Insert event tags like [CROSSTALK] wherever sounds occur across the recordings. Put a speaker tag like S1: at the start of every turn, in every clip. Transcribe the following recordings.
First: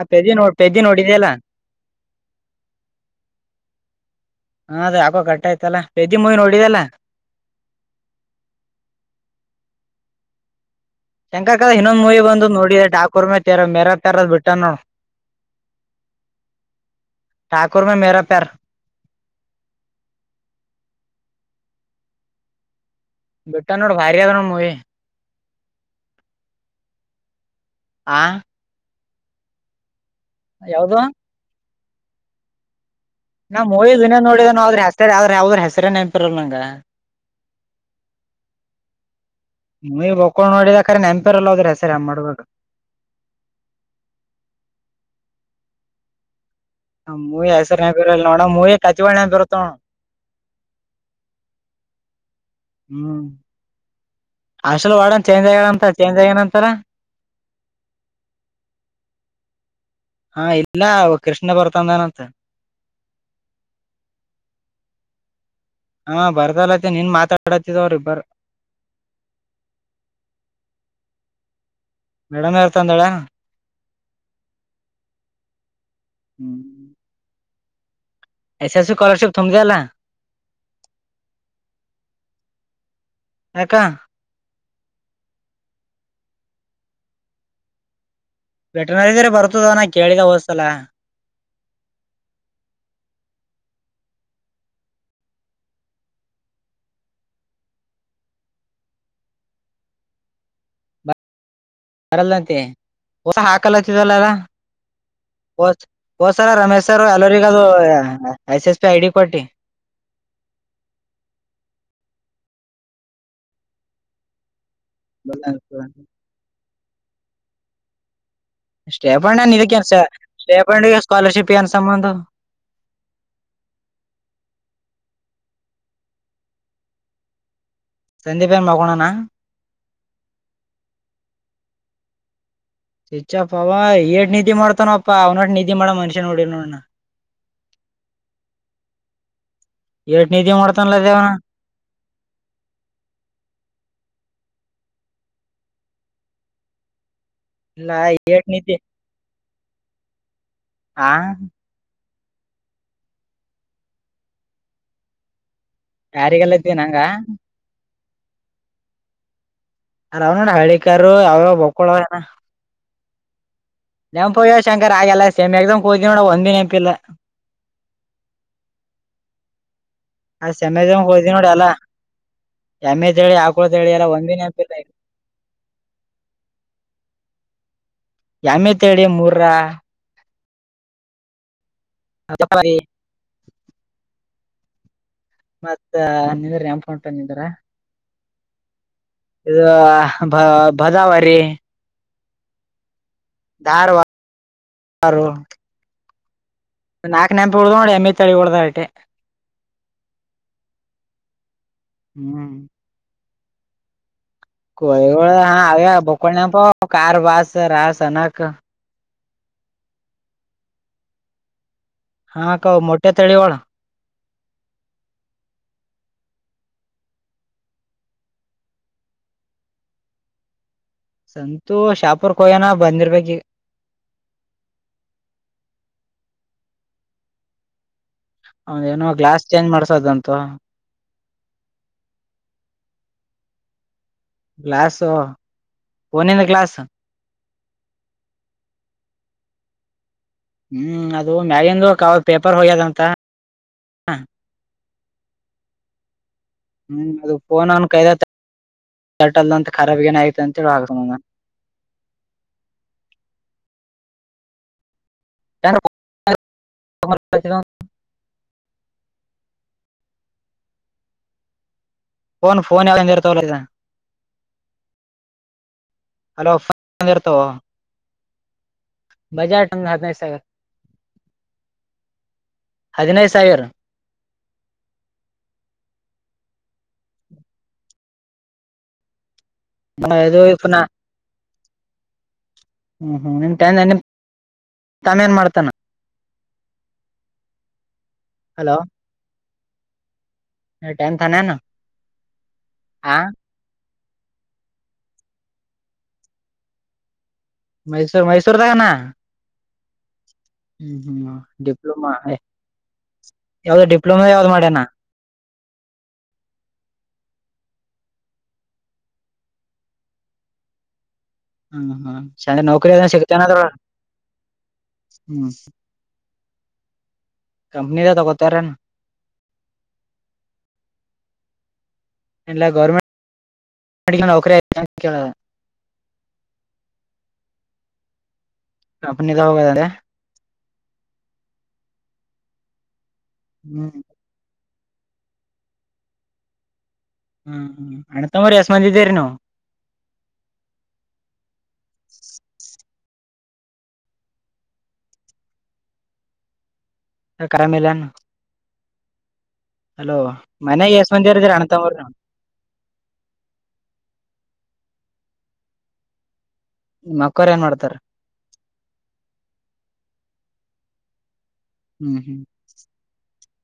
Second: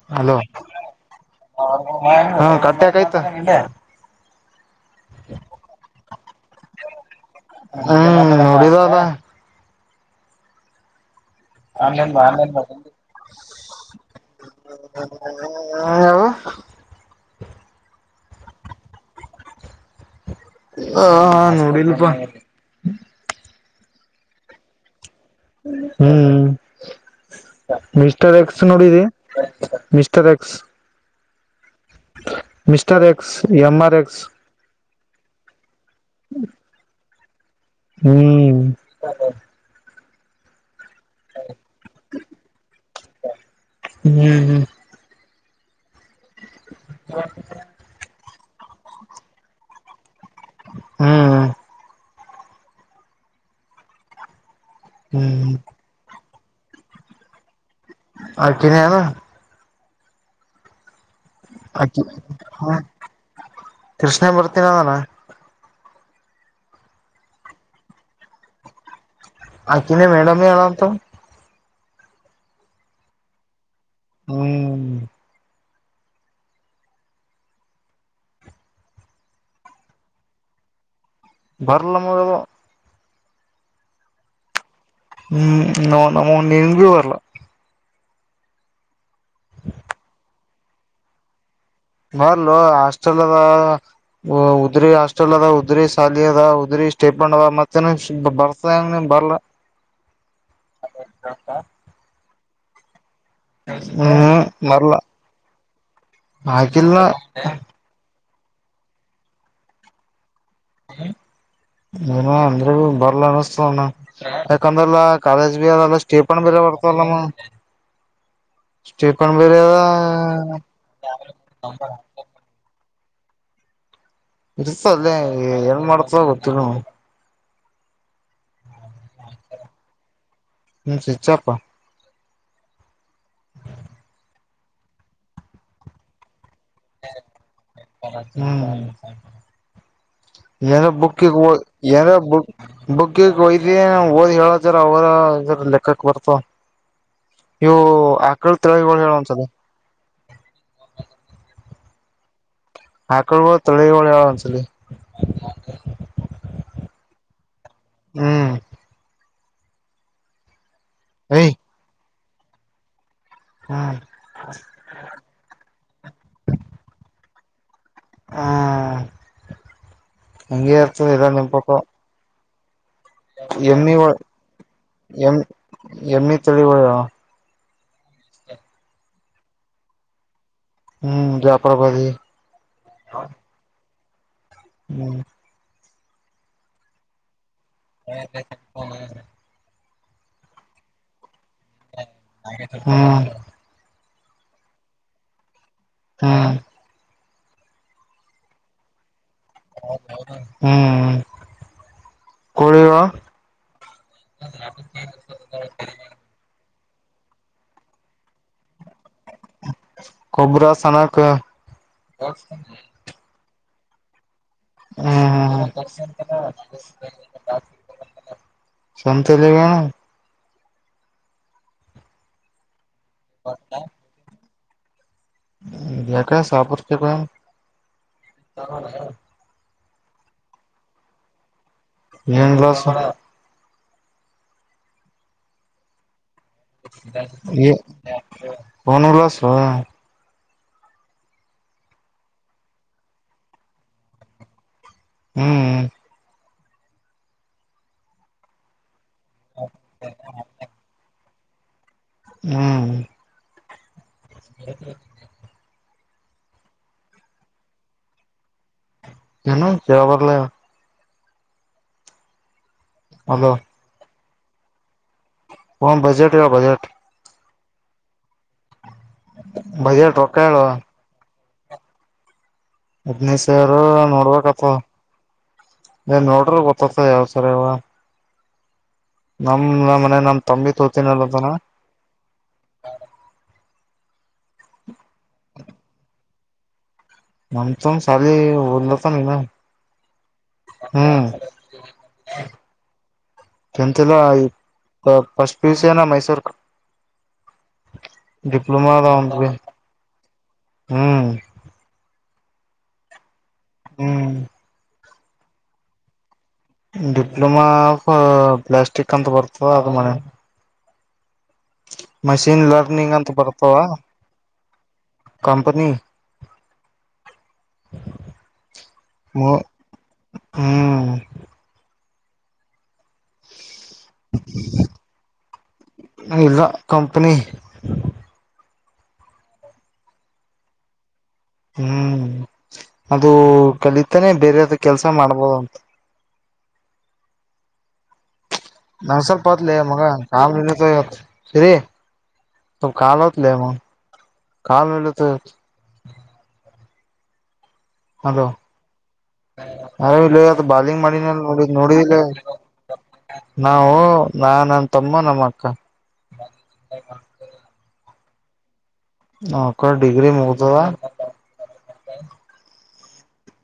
S1: ಆ ಪೆದಿ
S2: ಹಲೋ
S1: ನೋ ಪೆದಿ ನೋಡಿದ್ಯಲ್ಲ
S2: ಹ ಕಟ್ಟಕಾಯ್ತು
S1: ಹ ಅದ ಹಾಕೋ ಕಟ್ಟು ಆಯ್ತಲ್ಲ ಮಗ ನೋಡಿದಲ್ಲ [INAUDIBLE]
S2: ಹ್ಮ್ ನೋಡಿದಲ್ಲ
S1: ಶಂಕ ಕಾರ್ ಇನ್ನೊಂದ ಮೂವಿ ಬಂದು ನೋಡಿ ತಕೊರ್ ಮೇರ ತರದ ಬಿಟ್ಟ ನೋಡು
S2: ಯವು
S1: ಠಾಕರ ಮ ಮೇರ ಪ್ಯಾರ
S2: ಹ ನೋಡಿಲ್ಲಪ
S1: ಬಿಟ್ಟನ್ನೋಡ ಭರಿ ಅದೋನೋಡ ಮುವಿ
S2: ಹ್ಮ್
S1: ಆ
S2: ಮಿಸ್ಟರ್ ಎಕ್ಸ್ ನೋಡಿದಿ ಮಿಸ್ಟರ್ ಎಕ್ಸ್
S1: ಯಾವ್ದು
S2: ಮಷ್ಟ್
S1: ನಾ ಮೂವಿಿನೇ ನೋಡಿದ್ರ ಹೆಸ ಯಾವ್ರ ಯಾವದ್ರ ಹೆಸರೇ ನೆನ್ಪಿರಲ್ ನಂಗ
S2: ಹ್ಮ್
S1: ನೀ ಭೋಕೊಲ್ ನ್ನೊಡಿದ್ಯಕ್ ಕರೆ ನೆನ್ಪೇರಲ್ಲ ಹೋದ್ರೆ ಸರಿ ಅ ಮಾಡುವಾಗ
S2: ಹ್ಮ್
S1: ಮೂವ ಹೆಸರನೆಂಪ ಯಿರರಲ್ಲ ನೋಡಣ ಮೂವಿ ಕತಿಗೊಳ್ ನೆಂಪಾ ಎರತವ್ ನೋಡ್ರಿ
S2: ಹ್ಮ್
S1: ಹ್ಮ್ ಅಷಲ್ ಒಡ ಚೇಂಜ್
S2: ಹ್ಮ್
S1: ಆಯಗನಂತ ಚೇಂಜ್ ಆಯನಂತ ಸರ
S2: ಆಕಿನೆಹಳ್
S1: ಹಾ ಇಲ್ಲ ಕೃಷ್ಣ
S2: ಅ
S1: ಬರ್ತಂದನಂತ
S2: ಕೃಷ್ಣೇ ಬರ್ತೀನಾನ
S1: ಹ ಬರ್ತಾ ಅಲತಿನಿ ನೀನ್ ಮಾತಾಡತ್ತಿದವ್ರ ಇಬ್ಬರ್
S2: ಅಕ್ಕಿನೆ ಮೇಡಮ್ಮ ಅಳ ಆಂತಾ
S1: ಮೇಡಂ ಹೇಳ್ತಾ ಅಂದಳ ಏನ
S2: ಹ್ಮ್
S1: ಹ್ಮ್ ಎಸ್ ಎಸ್ ಸಿ ಸ್ಕಲರ್ಶಿಪ್ ತುಂಬಾ ಇಲ್ಲ
S2: ಬರ್ಲ ನಮಗದು
S1: ಯಾಕ
S2: ಹ್ಮ್ ನೋ ನ ನಿನ್ಗ ಬರ್ಲ್ಲ
S1: ವೆಟನರಿದ್ರ ಬರ್ತದ ನ ಕೇಳಿದ ಹೋದಸಲ
S2: ಬರ್ಲು ಹಾಸ್ಟೆಲ್ದ ಉದ್ರಿ ಹಾಸ್ಟೆಲ್ ಅದ ಉದ್ರಿ ಶಾಲಿ ಅದ ಉದ್ರಿ ಸ್ಟೇಪಂಡ್ ಅದ ಮತ್ತೆ ಬರ್ತಂಗ ಬರ್ಲ
S1: [INAUDIBLE]
S2: [UNINTELLIGIBLE]
S1: ಬರಲ್ಲಂತೆ ಹೊಸ ಹಾಕಲತ್ತಿದಲ್ಲದ
S2: ಹ್ಮ್ ಬರ್ಲ
S1: ಹದ ಹೋದ್ಸರ ರಮೇಶ್
S2: ಹಾಕಿಲ್ಲ
S1: ಸರ್ ಎಲ್ಲರಿಗ ice S P I D ಕೊಡ್ ಟಿ
S2: ನ ಅಂದ್ರೆ ಬರ್ಲ ಅನಿಸತಣ ಕಂದಲ್ಲ ಕಾಲೇಜ ಬಿ ಅಲ್ಲ ಸ್ಟೇಪ ಬರೆ ಬರ್ತಲ್ಲ
S1: ಸ್ಟೇ ಪೊಂಡ ನಿಕ್ಕೆ ಸ್ಟೇ ಪ ಸ್ಕೋಲರ್ಷಿಪ್ ನ್ ಸಂಬಂಧ
S2: ಇಸ ಅಲ್ಲೇ ಏನ್ ಮಾಡ್ತ ಗೊತ್ತುಲ ನೋಡ್
S1: ಸಂದೀಪನ ಮೊಕೊಂಡನ್
S2: ಸ್ವಿಚ್ ಆಫ್
S1: ಚಚ್ಪ್ಪ ಅವ ಏಷ್ಟ ನಿಧತಿ ಮಾಡ್ತಾನಪ್ಪಾ ಅವ್ನಷ್ಟ ನಿಧತಿ ಮಾಡ ಮನುಷ್ಯನ್ ನೋಡಿ ನೋ
S2: ಹ್ಮ್
S1: ಏಟ್ ನಿಧಿ
S2: ಏರ
S1: ಮಾಡ್ತಾನಲ್ಲ
S2: ಬುಕ್ಕ
S1: ದೇವನ
S2: ಏರ ಬು ಬುಕ್ಕ ಹಯ್ದ ಓದ್ ಹೇಳ ಅವರ ಇದ್ರ ಲೆಕ್ಕಕ್ ಬರ್ತ ನೀವು
S1: ಇಲ್ಲ ಏಟ್
S2: ಆಕಳ
S1: ನಿಧಿ
S2: ತಿರಗಿಗಳು ಹೇಳುವ ಒಂದಸಲ
S1: ಆ
S2: ಆಕಳ ತಳಿಳ ಹೇಳ ಒಂದಸಲಿ
S1: ಯಾರಿಗೆಲ್ಲ ಇದ್ದೀ ನಂಗ
S2: ಹ್ಮ್
S1: ಅರಾಮ್ ನೋಡ ಹಳ್ಳಿಕಾರ ಯಾವ್ಯ
S2: ಯ್
S1: ಬಕ್ಕೊಳವ ಹಿನಾ ನೆಂಪುಯ್ಯೋ ಶಂಕರ್ ಹಾಗೆಲ್ಲ ಸೇಮ್ ಎಕ್ಸಮ್ ಕೂತ ನೋಡ ಒಂದಿನ ನೆಪಿಲ್ಲ. ಆ ಸೆಮ್ ಎಕ್ಸಾಮ್ ಹೋದಿ ನೋಡ ಎಲ್ಲ
S2: [UNINTELLIGIBLE]
S1: ಎಮ್ಮೆ ತಳಿ ಆಕಳ ತಳಿ
S2: ಎಮ್ಮಿ
S1: ಎಲ್ಲ
S2: ಒ
S1: ಒಂದೇ ನೆನಪಿಲ್ಲ
S2: ಎ ಎಮ್ಮಿ ತಿಳಿವಲಿ.
S1: [UNINTELLIGIBLE]
S2: ಹ್ಮ್ ಜಾಪರಭತಿ. [INAUDIBLE]
S1: ಮತ್ತ ನಿಂದ್ರ ನೇನಪಾ ನಿಂದರ.
S2: [INAUDIBLE]
S1: ಬ ಬದಾವರಿ.
S2: ಹ್ಮ್.
S1: ಕಾರು.
S2: ಹ್ಮ್.
S1: ನಾಕ ನೆನಪು ಉಡ್ದ್ ನೋಡಿ ಎಮ್ಮಐ ತಳಿ ಹೊಡ್ದ ಆಟೀ.
S2: ಹ್ಮ್ ಹ್ಮ್.
S1: ಹ್ಮ್.
S2: ಕೋಳಿಗಳು
S1: ಕಳವಳ ಹಾ ಆ ಬಕಳ ನ ಪ ಕಾರ ಬಾಸ ರಾಸ ಅನಕ.
S2: ಕೊಬ್ಬರ ಸಣಕ.
S1: ಹಾ ಕೌ ಮಟೆ ತಳಿವಾಳ.
S2: ಹ್ಮ್ ಹ್ಮ್. [UNINTELLIGIBLE]
S1: ಸಂತೂ ಶಾಪುರ್ ಕೊಯ್ಯನ ಬಂದಿರ್ಬೇಕ ಈಗ.
S2: ಯಾಕ್ ಶಾಪೂರಕ ಯಾಕ ಹೋಗ್ಯಾನ.
S1: ಅವದ ಏನೋ ಗ್ಲಾಸ್ ಚೇಂಜ್ ಮಾಡ್ಸದಂತ.
S2: ಏನ ಗ್ಲಾಸು.
S1: ಗ್ಲಾಸ್ಸೊ.
S2: [UNINTELLIGIBLE]
S1: ಹ್ಮ್ ಅದು ಮ್ಯಾಗಿಂದು ಕ ಅವರ್ ಪೇಪರ್ ಹೋಗ್ಯದಂತ.
S2: ಹ್ಮ ಹ್ಮ್.
S1: ಹ್ಮ್ ಅದು ಫೋನ್ ಅನ್ ಕೈದ [UNINTELLIGIBLE]
S2: ಹ್ಮ್. [INAUDIBLE]
S1: [UNINTELLIGIBLE]
S2: ಏನು ಹೇಳ್ವಾಲ್ರಿ.
S1: Fun phone ಯಾವಂದಿರ ತಾವಲ.
S2: ಹ ಬಜೆಟ್ ಹೇಳ್
S1: ಹಲೋ
S2: ಬಜೆಟ್.
S1: ಫೋನ್ ಇರ್ತಾವ ಬಜಾಟ್ ಒಂದ್
S2: ಬಜೆಟ್
S1: ಹದಿನೈದು ಸಾವಿರ
S2: ರೊಕ್ಕಾ ಹೇಳೋ.
S1: ಹದಿನೈದು
S2: ಅಗ್ನ್
S1: ಸಾವಿರ
S2: ಶರ ನೋಡ್ಬೇಕ. ಹ್ಮ್ ಏನ್ ನೋಡ್ರ ಗೊತ್ತತ್ತ ಯಾವ ಸರಾವ. ನಮ್ ನ ಮನೆ ನಮ್
S1: ಇದು
S2: ತಂಬಿ
S1: ಪುನಃ
S2: ತೋತನಲ್ಲದನ.
S1: ಹ್ಮ್ ಹ್ಮ್ ನಿಮ್ ಟೈ ನಿಮ ತಮ್ಮ ಏನ್ ಮಾಡ್ತಾನ.
S2: ನಮ್ಮ ತಮ್ಮ ಸಾಲಿ
S1: ಹಲೋ
S2: ಓದಲಾತಾನ ಇನ್ನ್.
S1: [UNINTELLIGIBLE]
S2: ಲ್ಲ ಪಫಸ್ಟ್ ಪ್ಯೂಸಿಯನಾ ಮೈಸೂರಕ.
S1: ಮೈಸೂರು ಮೈಸೂರದಾಗ ಅಣ್ಣಾ
S2: ಅವಂದ್ ಬಿ ಹ್ಮ್
S1: ಹಾ ಡಿಪ್ಲೋಮಾ. ಯಾವ್ದೋ ಡಿಪ್ಲೊಮಾ
S2: ಹ್ಮ್
S1: ಯಾವ್ದ್ ಮಾಡ್ಯನಾ.
S2: ಡಿಪ್ಲೊಮಾ ಆಫ್ ಪ್ಲಾಸ್ಟಿಕ್ ಅಂತ ಬರ್ತದ ಅದು ಮಾಡ್ಯಾನ.
S1: ಹ್ಮ್ ಹ್ಮ್ ಚಂದ್ರೆ ನೌಕರಿ ಅದ
S2: ಲರ್ನಿಂಗ್ ಅಂತ
S1: ಸಿಗ್ತನ
S2: ಬರ್ತವ
S1: ಹ್ಮ್.
S2: ಕಂಪನಿ
S1: ಕಂಪನಿ ಅದ ತಗೋತರ ಏನ.
S2: ಹ್ಮ್
S1: ಎಲ್ಲ ಗೌರ್ಮೆಂಟ್ ನೌಕರಿ ಐತ ಅಂತ ಕೇಳದ
S2: ಇಲ್ಲ ಕಂಪನಿ
S1: ಅನ ತ ಹ ದಾರೆ [INAUDIBLE]
S2: ಹ್ಮ್ ಅದು
S1: ಹ್ಮ್
S2: ಕಲಿತಾನೆ ಬೇರೆದ ಕೆಲ್ಸ ಮಾಡ್ಬೋದು ಅಂತ
S1: ಹ್ಮ್ಮ ಅ
S2: ನಂಗಸರ್ ಪತಲಿ ಲಿ ಮಗ ಕಾಮ ಇ ಶರಿ ಸ ಕಾಲ ಹೊತಲ ಮ ಕಾಲ ನಲತ
S1: ಯಾಕ ಆಮೇಲೆ
S2: ಅ ಇಲ್ಲತ್
S1: ಮನ್ಯಾಗ
S2: ಬಾಲಿಂಗ್
S1: ಎಸ್ ಮಂದಿ
S2: ಮಾಡಿನ
S1: ಇರ್ದಿರಿ
S2: ನೋಡ ನೋಡ
S1: ಅಣ್ಣತಮ್ಮರು
S2: ಎಲ್ಲಾ ನಾವು ನಾ ನನ್ ತಮ್ಮ ನಮ್ಮ ಅಕ್ಕ
S1: ನಿ ಅಕ್ಕರ್ ಏನ್ ಮಾಡ್ತಾರ
S2: ಅಕ್ಕ ಡಿಗ್ರಿ ಮುಗಿದು
S1: ಹ್ಮ್ ಹ್ಮ್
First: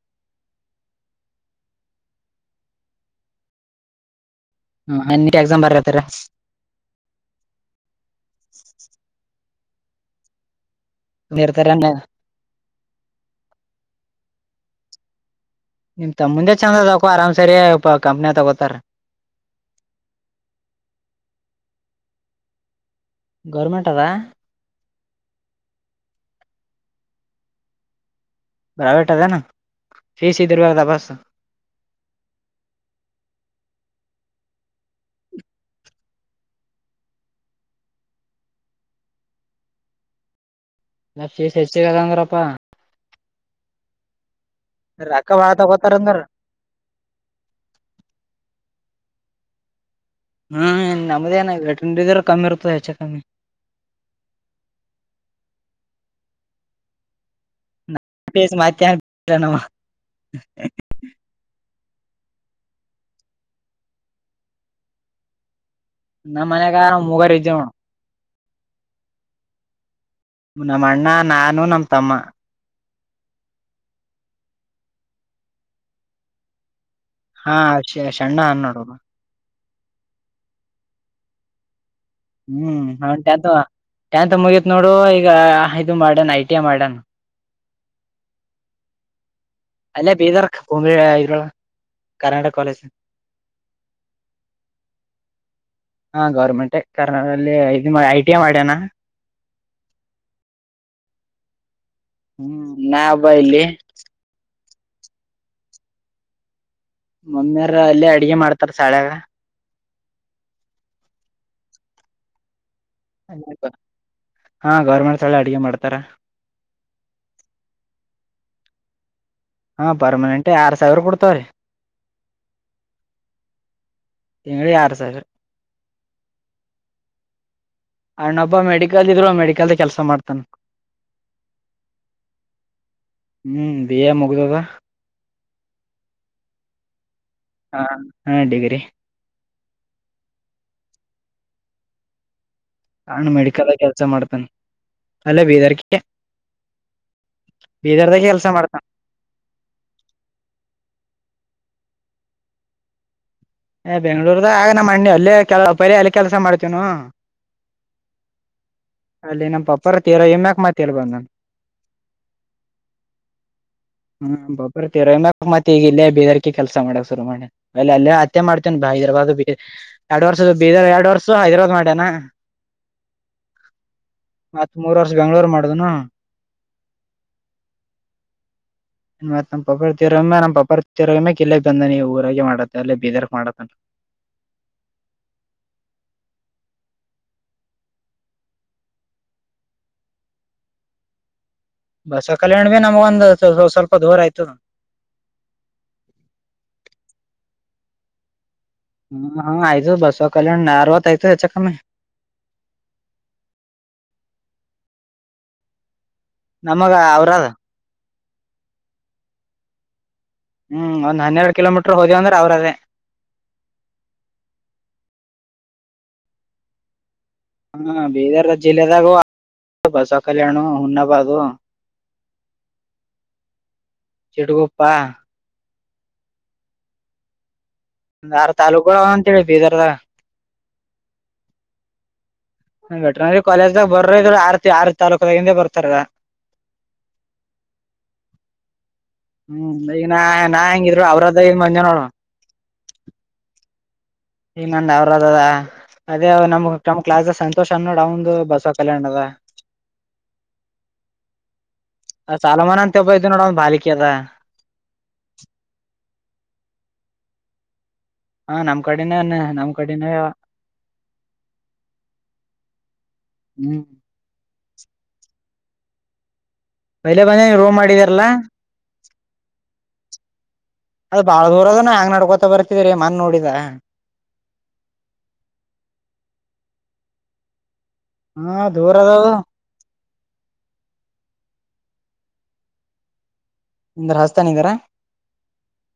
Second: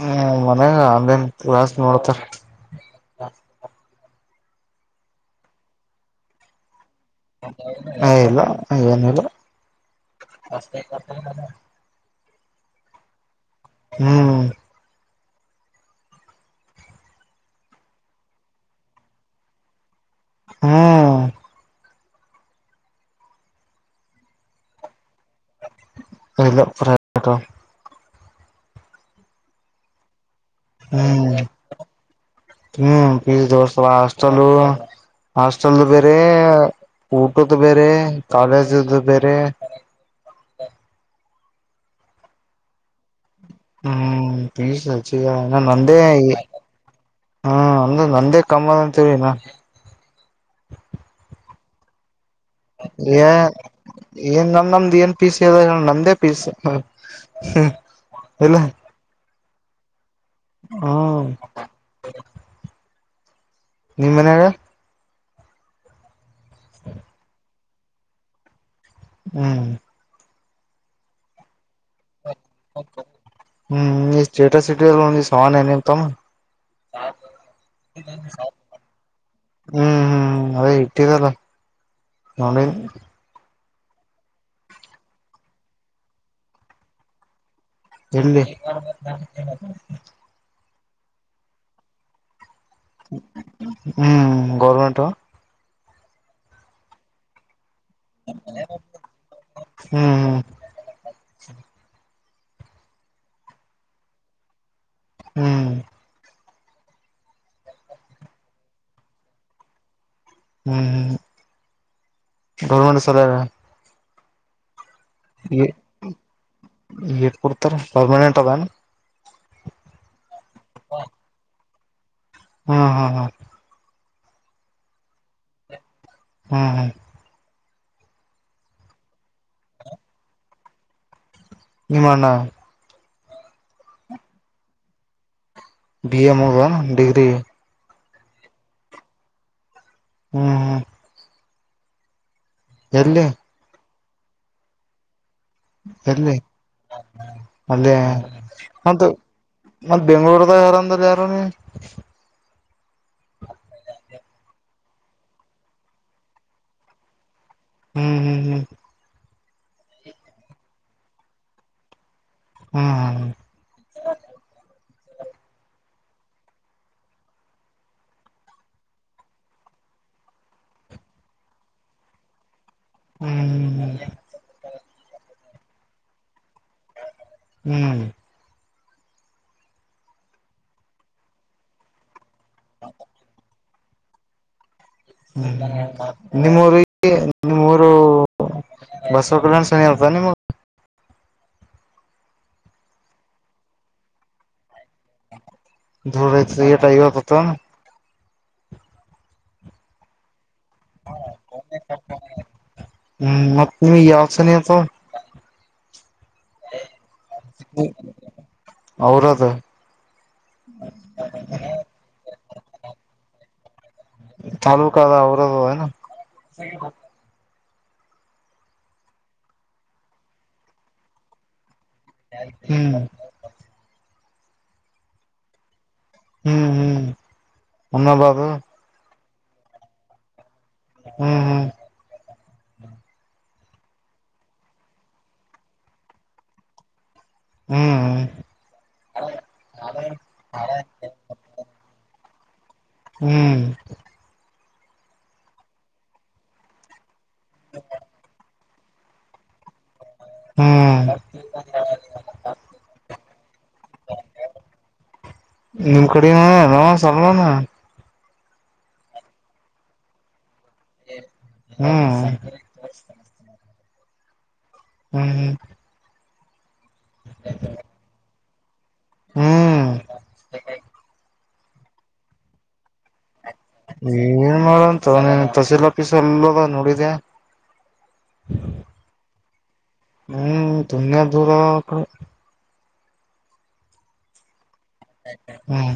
S2: ಹ್ಮ್ ಮನಾಗ ಆನ್ಲೈನ್ ಕ್ಲಾಸ್ ನೋಡ್ತಾರ
S1: ಹ ಅ ಎಕ್ಸಾಮ್ ಬರಲತರ
S2: ಹ ಇಲ್ಲ ಏನಿಲ್ಲ
S1: ನೀರ್ತರ
S2: ಹ್ಮ್
S1: ನಿಮ್ ತ ಮುಂದೆ ಚೆಂದದಕೋ ಆರಾಮ್ ಸರಿ ಕಂಪ್ನಿ ತಗೋತಾರ
S2: ಹ್ಮ್
S1: ಗೌರ್ಮೆಂಟ್ ಅದಾ
S2: ಇಲ್ಲ ಪ್ರೈವೇಟ್ ಆಗ
S1: ಪ್ರೈವೇಟ್ ಏನು
S2: ಹ್ಮ್ ಹ್ಮ ದೋಸ್ತ ಹಾಸ್ಟೆಲ್ ಹಾಸ್ಟೆಲ್ದು ಬೇರೆ ಊಟದ ಬೇರೆ ಕಾಲೇಜದು ಬೇರೆ
S1: ನೀ ಹೆಚ್ಚೆಗದ ಅಂದ್ರಪ್ಪ [INAUDIBLE]
S2: ಹ್ಮ್ ಸಚಗ
S1: ರೊಕ್ಕ ಬಾಳ ತಗೋತಾರ
S2: ನಂದೇ
S1: ಅಂದ್ರ
S2: ಹ್ಮ ನ ನಂದೇ ಕಮ್ಮ ತರನಾ
S1: ಹ್ಮ್ ನಮ್ದೇ ನಟ್ರ
S2: ಏ ಏನ್ ನಂದ ನಮ್ದ್ ಏನ್ ಪಿ ಸಿ ಅದ ನಮ ಪ್ಮ [INAUDIBLE]
S1: ಮಾಡತ್ಯ [INAUDIBLE]
S2: ಹಾ ನಿಮ್ಮ ಮನ್ಯಾಗ
S1: ನಮ್ಮ ಮನೆಗ ಮೂವರು ಇದ್ದವ
S2: ಹ್ಮ್
S1: ನಮ್ಮ ಅಣ್ಣ ನಾನು ನಮ ತಮ್ಮ
S2: ಹ್ಮ್ ಈ ಸ್ಟೇಟಸ ಇತ್ತಿಯಲ್ಲ ಸಾಮಾನ ಏನೆೇಮ್ ತಮ್ಮ
S1: ಹಾ ಸಣ್ಣ ಹ ನೋಡ
S2: ಹ್ಮ್ ಹ್ಮ್ ಅದೇ ಇಟ್ಟಿ ದಲ್ಲ
S1: ಹ್ಮ್ ತೆಂತ್ ಅದುವಾ ತೆಂತ ಮುಗೀತ್ ನೋಡು ಈಗ ಇದು ಮಾಡಣ ಐ ಟಿ ಮಾಡಣ
S2: ಎಲ್ಲಿ
S1: ಅಲ್ಲ ಬೀದರ್ ಭೂಮಿ ಕರ್ನಾಟಕ ಕಾಲೇಜ್
S2: ಹ್ಮ್ ಗವರ್ನಮೆಂಟ್ ಹ
S1: ಹಾ ಗೌರ್ಮೆಂಟ್ ಕರ್ನಾಡದಲ್ಲಿ ಆಯ್ತ ನಿಮ್ಮ ಐ ಟಿ ಐ ಮಾಡ್ಯನಾ
S2: ಸರಿ
S1: ಹ್ಮ್ ನಬ ಇಲ್ಲಿ
S2: ಹ್ಮ್
S1: ಮಮ್ಮಿಯಾರ ಅಲ್ಲೆ ಅಡಿಗೆ ಮಾಡ್ತಾರ ಸಾಲ್ಯಾಗ.
S2: ಹ್ಮ್ ಹ್ಮ್ [UNINTELLIGIBLE]
S1: ಹಾ ಗೌರ್ಮೆಂಟ್ ಸಾಲ್ಯಾಗ್ ಅಡ್ಗೆ
S2: ಏ
S1: ಮಾಡ್ತಾರ
S2: ಎಟ್ ಕೊಡ್ತಾರ ಪರ್ಮನೆಂಟ್ ಅದನ.
S1: ಹಾ ಪರ್ಮನೆಂಟ್ ಆರು ಸಾವಿರ ಕೊಡ್ತಾವ್ರಿ.
S2: ಹ್ಮ್ ಹಾ ಹಾ
S1: ಯಾರ್ ಸೌಜು
S2: ಹ್ಮ್ ಹ್ಮ್
S1: ಅಣ್ಣಬ್ಬ ಮೆಡಿಕಲ್ ಇದ್ರು ಮೆಡಿಕಲ್ದ ಕೆಲ್ಸ ಮಾಡ್ತಾನ.
S2: ನಿಮ್ಮಣ್ಣ
S1: ಹ್ಮ್ ಬಿ ಏ ಮುಗ್ದದ.
S2: ಬಿ ಎ ಮುಗ್ದಾವ್ ಏನ್ ಡಿಗ್ರಿ.
S1: ಹ ಹಾ ಡಿಗ್ರಿ
S2: ಹ್ಮ್ ಹ್ಮ್
S1: ಅಣ
S2: ಎಲ್ಲಿ
S1: ಮೆಡಿಕಲ್ ಆಗ್ ಕೆಲ್ಸ ಮಾಡ್ತಾನ್.
S2: ಎಲ್ಲಿ ಅಲ್ಯ
S1: ಬೀದರ್ದಾಗ ಕೆಲ್ಸ ಮಾಡ್ತಾನ
S2: ಅದು ಮತ್ತ ಬೆಂಳೂರ್ದ ಆದಾರ್ ಯಾರಂದ್ರ ಯಾರು ನೀ.
S1: ಬೆಂಗ್ಳೂರ್ದ ಆಯ ನಮ್ ಅಣ್ಣಿ ಅಲ್ಲೇ ಕೆಲ ಪರಿ ಎಲ್ಲ ಕೆಲಸ ಮಾಡ್ತೇವ್ ನವು
S2: ಹ್ಮ್ ಹ್ಮ್ ಹ್ಮ್
S1: ಅಲ್ಲಿ ನಮ್ಮ ಪಪ್ಪಾರ ತೀರ್ ಹೋಗಿದ್ಮ್ಯಾಕ್ ಮಾತ್ತ್ ಇಲ್ ಬಂದಾನ.
S2: ಹ್ಮ್
S1: ಪಪ್ಪರ್ ಕ್ ಮತ್ತೆ ಈಗ ಇಲ್ಲೇ ಬೀದರ್ಕಿ ಕೆಲಸ ಮಾಡಕ್ ಶುರು ಮಾಡಿನಿ ಅಲ್ ಅಲ್ಯಾ ಮೆ ಮಾಡ್ತೇನ್ ಬ ಹೈದರಾಬಾದ್ ಬ ಎರಡ್ ವರ್ಷದ ಬೀದರ್ ಎರಡು ವರ್ಷ ಹೈದರಾ ಮಾಡ್ಯನ.
S2: ಹ್ಮ್ ಹ್ಮ್
S1: ಮತ್ತ್ ಮೂರ್ ವರ್ಷ ಬೆಂಗ್ಳೂರು ಮಾಡ್ದುನು.
S2: ಹ್ಮ್
S1: ಮತ್ ನಮ್ ಪಪ್ಪ ತಿರ್ ನಮ್ಮ ಪಪ್ಪರ್ ತಿರ್ ಹೋದ್ಮ್ಯಾಕ್ ಇಲ್ಲಿಗ್ ಬಂದನ್ ಇವಾಗ್ ಊರಾಗೆ ಮಾಡತ್ತ ಅಲ್ಲೇ ಬೀದರ್ಗ್ ಮಾಡ [INAUDIBLE]
S2: ಹ್ಮ್ ಹ್ಮ್ ನಿಮ್ಮೂರುಗೆ ನಿಮ್ಮೂರು ಬಸವಕಲ್ಯಾಣ ಸಮೀಪ ಆತ ನಿಮ
S1: ಬಸವ ಕಲ್ಯಾಣ್ ಭೀ ನಮ್ಗೊಂದು ಸ್ ಸ್ವಲ್ಪ ದೂರ ಆಯ್ತನ.
S2: ದೂರ ಇತ್ತ್ ಎಟ್ ಐವತ್ತತ
S1: ಹ್ಮ್ ಹಾ ಐದೋ ಬಸಕ್ ಕಲ್ಯಾಣಾರ್ವತ್ ಆಯ್ತ ಹೆಚ್ಚು ಕಮ್ಮಿ.
S2: ಸನಿಹಾತ
S1: ನಮಗ ಅವ್ರದ್
S2: ಹ್ಮ್ ಔರದ್
S1: ಹ್ಮ್ ಒಂದ್ ಹನ್ನೆರಡು ಕಿಲೋಮೀಟ್ರ ಹೋದೇವಂದ್ರ್ ಅವ್ರದೇ.
S2: ತಾಲೂಕದ ಔರಾದ ಏನು.
S1: ಹಾ ಬೀದರ್ ಜಿಲ್ಲೆದಾಗೂ ಆ ಬಸವ ಕಲ್ಯಾಣ ಹುಮ್ನಾಬಾದು.
S2: ಹ್ಮ್
S1: ಚಿಟಗುಪ್ಪ
S2: ಹ್ಮ್ ಹ್ಮ್. ಅನ್ನಬಾದು
S1: ಆರ್ ತಾಲೂಕು ಅಂತೀವ್ ಬೀದರ್ದ.
S2: ಹ್ಮ್ ಹ್ಮ್
S1: ವೆಟ್ರನರಿ ಕಾಲೇಜ್ದಾಗ ಬರ್ರ ಇದ್ರರು ಆರ್ತಿ ಆರ್ ತಾಲೂಕದ ಹಿಂದೆ ಬರ್ತಾರ.
S2: ಹ್ಮ್
S1: ಹ್ಮ್ ಈಗ ನಾ ನಾ ಹೆಂಗಿದ್ರು ಔರಾದಾಗ್ ಮಂಜೆ ನಾನ್
S2: ಹ್ಮ್
S1: ಈಗ್ ನನ್ ಔರದದ ಅದೇ ನಮ್ ನಮ್ ಕ್ಲಸ್ ಸಂತೋಷ ಅನ್ನ ನೋಡ ಅವಂದು ಬಸವ್ ಕಲ್ಯಾಣ ದ
S2: ಹ್ಮ್
S1: ಅ ಚಲಮಾನಂತಪ್ಪದು ನೋಡ ಒಂದು ಬಾಲಿಕದ.
S2: ನಿಮ್ ಕಡೆನಾಮ ಸಲ್ಮಾನ.
S1: ಹಾ ನಮ್ ಕಡೆನೇ ನಮ್ ಕಡೆನೇ.
S2: ಹ್ಮ್.
S1: ಹ್ಮ್.
S2: ಹ್ಮ್ ಹ್ಮ್.
S1: ಮೈಲೆ ಬಂದ ನೀವ ರೂಮ್ ಮಾಡಿದಾರಲ್ಲಾ.
S2: ಹ್ಮ್
S1: ಅದ ಬಾಳ ದೂರ ಅದ ಹೆಂಗ್ ನಡ್ಕೊತ ಬರ್ತಿದ್ರೀ ಮನ್ ನೋಡಿ.
S2: ಏನ್ ಮಾಡಂತ ನೀನ್ ತಸಿಲ್ ಪಿಸ ಎಲ್ಲದ ನೋಡಿದ.
S1: ಹಾ ದೂರ ಅದ.
S2: ಹ್ಮ್ ತುಂಬ ದೂರಡೆ.
S1: ನಿಂದ್ರ ರಾಜಸ್ಥಾನ್ ಇದಾರಾ.
S2: ಹಾ.